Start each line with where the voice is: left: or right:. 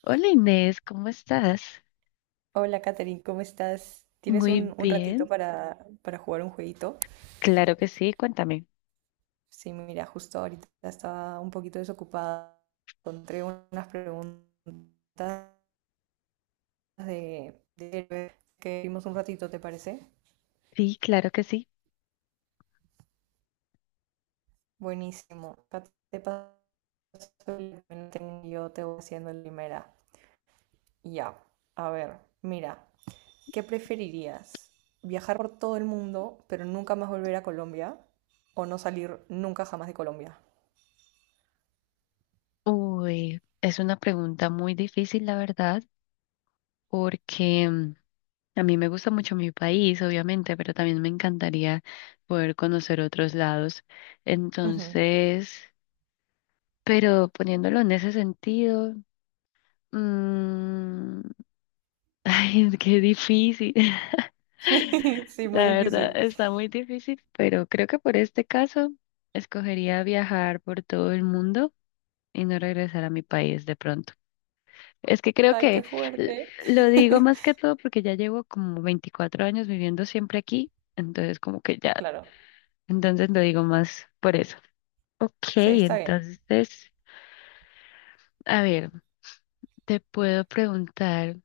left: Hola Inés, ¿cómo estás?
right: Hola, Katherine, ¿cómo estás? ¿Tienes
left: Muy
right: un ratito
left: bien,
right: para jugar un jueguito?
left: claro que sí, cuéntame.
right: Sí, mira, justo ahorita estaba un poquito desocupada. Encontré unas preguntas de que vimos un ratito, ¿te parece?
left: Sí, claro que sí.
right: Buenísimo. Acá te paso el link y yo te voy haciendo la primera. Ya, a ver, mira, ¿qué preferirías? ¿Viajar por todo el mundo, pero nunca más volver a Colombia? ¿O no salir nunca jamás de Colombia?
left: Uy, es una pregunta muy difícil, la verdad, porque a mí me gusta mucho mi país, obviamente, pero también me encantaría poder conocer otros lados.
right: Ujú.
left: Entonces, pero poniéndolo en ese sentido, mm, ay, qué difícil.
right: Sí, muy
left: La verdad
right: difícil.
left: está muy difícil, pero creo que por este caso escogería viajar por todo el mundo y no regresar a mi país de pronto. Es que creo
right: Ay, qué
left: que l-
right: fuerte.
left: lo digo más que todo porque ya llevo como 24 años viviendo siempre aquí, entonces como que ya,
right: Claro,
left: entonces lo digo más por eso. Ok,
right: sí, está bien.
left: entonces, a ver, te puedo preguntar.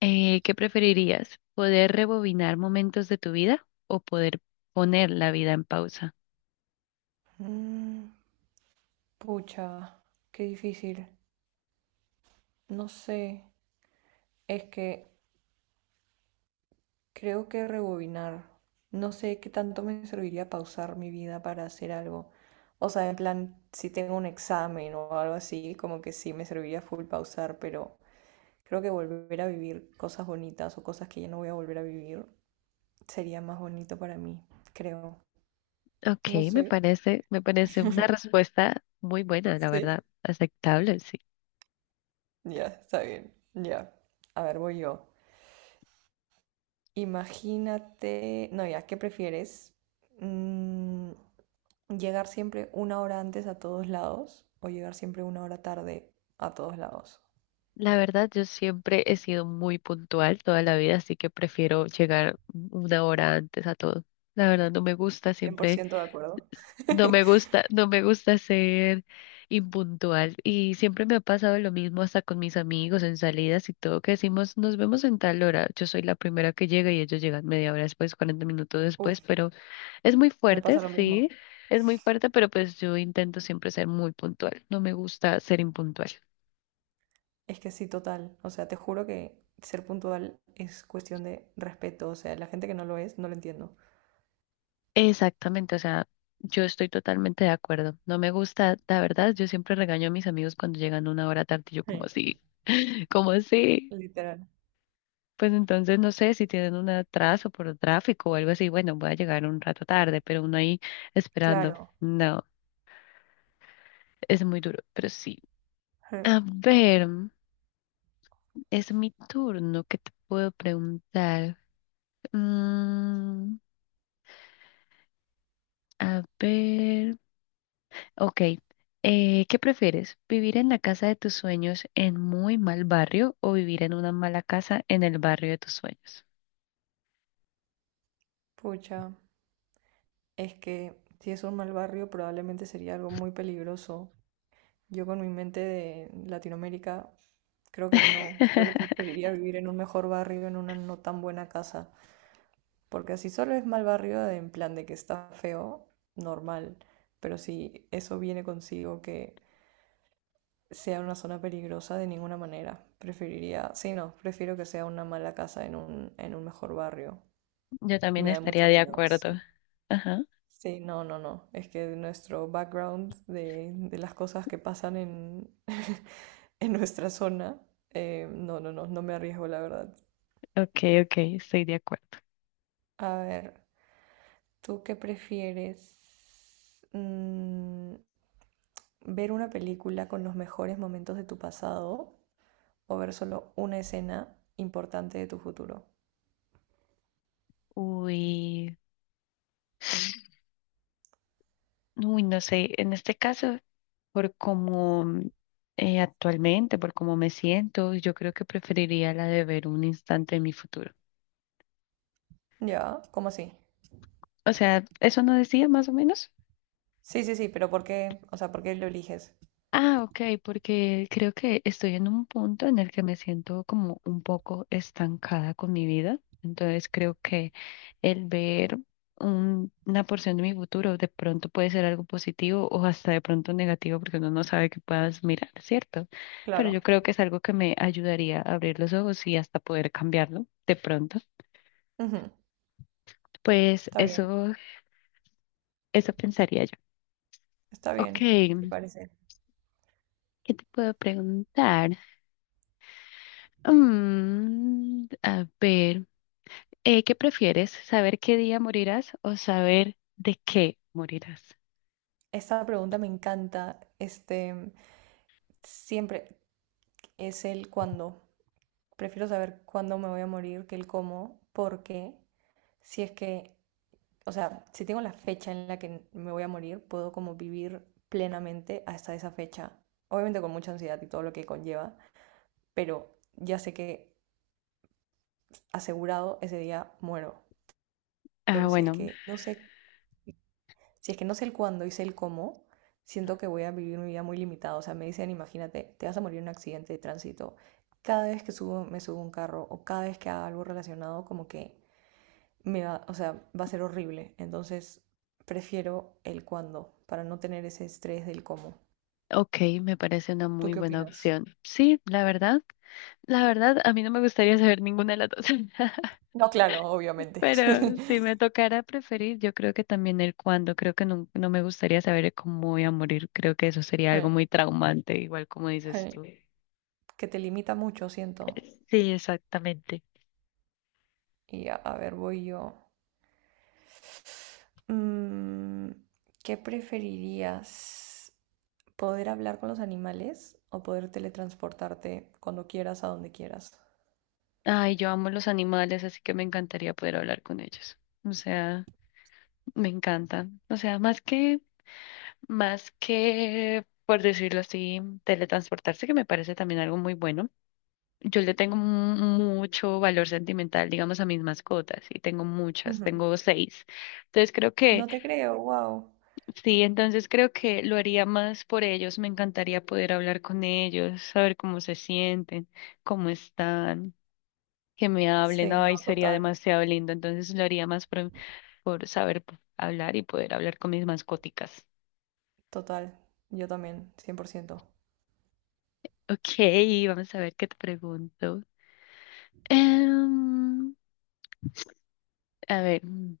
left: ¿Qué preferirías? ¿Poder rebobinar momentos de tu vida o poder poner la vida en pausa?
right: Mm, pucha, qué difícil. No sé, es que creo que rebobinar. No sé qué tanto me serviría pausar mi vida para hacer algo. O sea, en plan, si tengo un examen o algo así, como que sí me serviría full pausar, pero creo que volver a vivir cosas bonitas o cosas que ya no voy a volver a vivir sería más bonito para mí, creo.
left: Ok,
right: No sé.
left: me parece una respuesta muy buena, la
right: Sí.
left: verdad, aceptable, sí.
right: Ya, está bien. Ya. A ver, voy yo. Imagínate, no, ya, ¿qué prefieres? Mm, ¿Llegar siempre una hora antes a todos lados o llegar siempre una hora tarde a todos lados?
left: La verdad, yo siempre he sido muy puntual toda la vida, así que prefiero llegar una hora antes a todo. La verdad, no me gusta
right: Cien por
left: siempre.
right: ciento de acuerdo.
left: No me gusta, no me gusta ser impuntual y siempre me ha pasado lo mismo hasta con mis amigos en salidas y todo que decimos nos vemos en tal hora. Yo soy la primera que llega y ellos llegan media hora después, 40 minutos después,
right: Uf,
left: pero es muy
right: me
left: fuerte,
right: pasa lo mismo.
left: sí, es muy fuerte, pero pues yo intento siempre ser muy puntual. No me gusta ser impuntual.
right: Es que sí, total. O sea, te juro que ser puntual es cuestión de respeto. O sea, la gente que no lo es, no lo entiendo.
left: Exactamente, o sea, yo estoy totalmente de acuerdo. No me gusta, la verdad, yo siempre regaño a mis amigos cuando llegan una hora tarde, y yo como
right: Sí.
left: así, como así.
right: Literal.
left: Pues entonces no sé si tienen un atraso por tráfico o algo así. Bueno, voy a llegar un rato tarde, pero uno ahí esperando.
right: Claro.
left: No, es muy duro, pero sí.
right: Sí.
left: A ver, es mi turno. ¿Qué te puedo preguntar? Mm, a ver. Ok. ¿Qué prefieres? ¿Vivir en la casa de tus sueños en muy mal barrio o vivir en una mala casa en el barrio de tus sueños?
right: Pucha. Es que si es un mal barrio, probablemente sería algo muy peligroso. Yo con mi mente de Latinoamérica, creo que no. Creo que preferiría vivir en un mejor barrio, en una no tan buena casa. Porque si solo es mal barrio, en plan de que está feo, normal. Pero si eso viene consigo que sea una zona peligrosa, de ninguna manera. Preferiría, sí, no, prefiero que sea una mala casa en un mejor barrio.
left: Yo también
right: Me da
left: estaría
right: mucho
left: de
right: miedo,
left: acuerdo.
right: sí.
left: Ajá.
right: Sí, no, no, no. Es que nuestro background de las cosas que pasan en, en nuestra zona, no, no, no, no me arriesgo, la verdad.
left: Ok, ok, estoy de acuerdo.
right: A ver, ¿tú qué prefieres? ¿Ver una película con los mejores momentos de tu pasado o ver solo una escena importante de tu futuro?
left: Uy, uy, no sé, en este caso, por cómo actualmente, por cómo me siento, yo creo que preferiría la de ver un instante de mi futuro.
right: Ya, ¿cómo así?
left: O sea, ¿eso no decía más o menos?
right: Sí, sí, sí, pero ¿por qué? O sea, ¿por qué lo eliges?
left: Ah, ok, porque creo que estoy en un punto en el que me siento como un poco estancada con mi vida. Entonces creo que el ver una porción de mi futuro de pronto puede ser algo positivo o hasta de pronto negativo porque uno no sabe qué puedas mirar, ¿cierto? Pero yo
right: Claro.
left: creo que es algo que me ayudaría a abrir los ojos y hasta poder cambiarlo de pronto.
right: Ujú.
left: Pues
right: Está bien,
left: eso pensaría yo.
right: está
left: Ok,
right: bien, me parece.
left: ¿qué te puedo preguntar? A ver. ¿Qué prefieres? ¿Saber qué día morirás o saber de qué morirás?
right: Esta pregunta me encanta. Este, siempre es el cuándo. Prefiero saber cuándo me voy a morir que el cómo, porque si es que, o sea, si tengo la fecha en la que me voy a morir, puedo como vivir plenamente hasta esa fecha. Obviamente con mucha ansiedad y todo lo que conlleva, pero ya sé que asegurado ese día muero.
left: Ah,
right: Pero si es
left: bueno,
right: que no sé si es que no sé el cuándo y sé el cómo, siento que voy a vivir mi vida muy limitada. O sea, me dicen, imagínate, te vas a morir en un accidente de tránsito. Cada vez que me subo a un carro o cada vez que haga algo relacionado, como que o sea, va a ser horrible. Entonces, prefiero el cuándo para no tener ese estrés del cómo.
left: ok, me parece una
right: ¿Tú
left: muy
right: qué
left: buena
right: opinas?
left: opción. Sí, la verdad, a mí no me gustaría saber ninguna de las dos,
right: No, claro, obviamente.
left: pero si me tocara preferir, yo creo que también el cuándo, creo que no, no me gustaría saber cómo voy a morir, creo que eso sería algo
right: Ay,
left: muy traumante, igual como dices tú.
right: ay, que te limita mucho, siento.
left: Sí, exactamente.
right: Y a ver, voy yo. Mm, ¿Qué preferirías? Poder hablar con los animales o poder teletransportarte cuando quieras a donde quieras.
left: Ay, yo amo los animales, así que me encantaría poder hablar con ellos. O sea, me encanta. O sea, más que... Más que, por decirlo así, teletransportarse, que me parece también algo muy bueno. Yo le tengo mucho valor sentimental, digamos, a mis mascotas, y tengo muchas,
right: Ujú.
left: tengo seis. Entonces creo que,
right: No te creo, wow.
left: sí, entonces creo que lo haría más por ellos. Me encantaría poder hablar con ellos, saber cómo se sienten, cómo están, que me hablen.
right: Sí, no,
left: Ay, sería
right: total,
left: demasiado lindo. Entonces lo haría más por saber hablar y poder hablar con mis mascóticas.
right: total. Yo también, cien por ciento.
left: Ok, vamos a ver qué te pregunto. Em, a ver,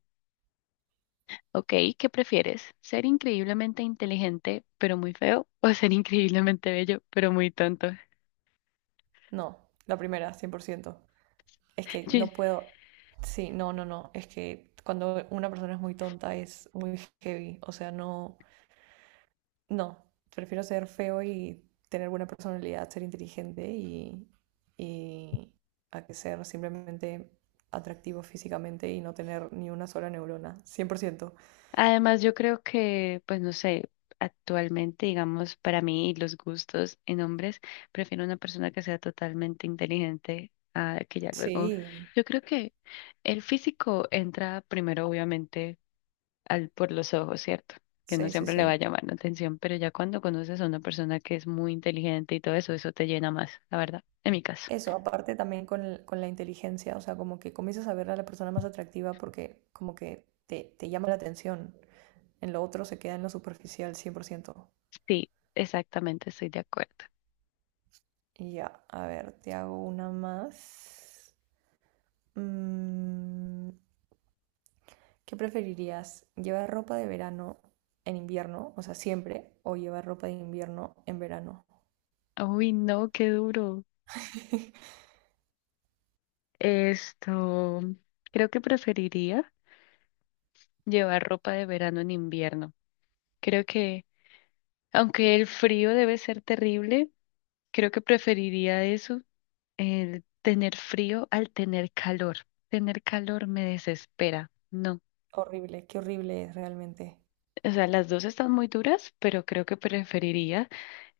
left: ok, ¿qué prefieres? ¿Ser increíblemente inteligente pero muy feo o ser increíblemente bello pero muy tonto?
right: No, la primera, cien por ciento. Es que
left: Sí.
right: no puedo. Sí, no, no, no. Es que cuando una persona es muy tonta es muy heavy. O sea, no, no, prefiero ser feo y tener buena personalidad, ser inteligente y a que ser simplemente atractivo físicamente y no tener ni una sola neurona, 100%.
left: Además, yo creo que, pues no sé, actualmente, digamos, para mí y los gustos en hombres, prefiero una persona que sea totalmente inteligente a que ya luego.
right: Sí,
left: Yo creo que el físico entra primero, obviamente al, por los ojos, ¿cierto? Que no
right: sí, sí,
left: siempre le va
right: sí.
left: a llamar la atención, pero ya cuando conoces a una persona que es muy inteligente y todo eso, eso te llena más, la verdad, en mi caso.
right: Eso, aparte también con la inteligencia, o sea, como que comienzas a ver a la persona más atractiva porque como que te llama la atención. En lo otro se queda en lo superficial 100%.
left: Sí, exactamente, estoy de acuerdo.
right: Y ya, a ver, te hago una más. Mm, ¿Qué preferirías? ¿Llevar ropa de verano en invierno, o sea, siempre, o llevar ropa de invierno en verano?
left: Uy, no, qué duro. Esto, creo que preferiría llevar ropa de verano en invierno. Creo que, aunque el frío debe ser terrible, creo que preferiría eso, el tener frío al tener calor. Tener calor me desespera. No.
right: Horrible, qué horrible es realmente.
left: O sea, las dos están muy duras, pero creo que preferiría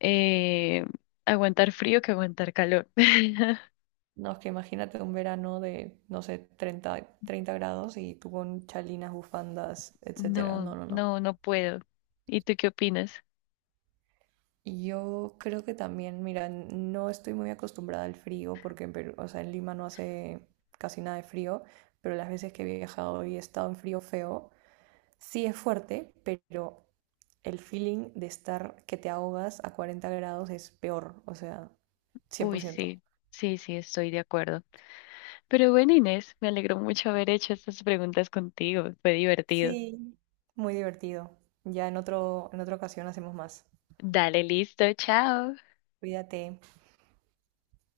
left: eh, aguantar frío que aguantar calor.
right: No, es que imagínate un verano de, no sé, treinta grados y tú con chalinas, bufandas, etcétera. No,
left: No,
right: no, no.
left: no, no puedo. ¿Y tú qué opinas?
right: Y yo creo que también, mira, no estoy muy acostumbrada al frío porque o sea, en Lima no hace casi nada de frío, pero las veces que he viajado y he estado en frío feo, sí es fuerte, pero el feeling de estar que te ahogas a 40 grados es peor, o sea,
left: Uy,
right: 100%.
left: sí, sí, sí, estoy de acuerdo. Pero bueno, Inés, me alegró mucho haber hecho estas preguntas contigo. Fue divertido.
right: Sí, muy divertido. Ya en otra ocasión hacemos más.
left: Dale, listo, chao.
right: Cuídate.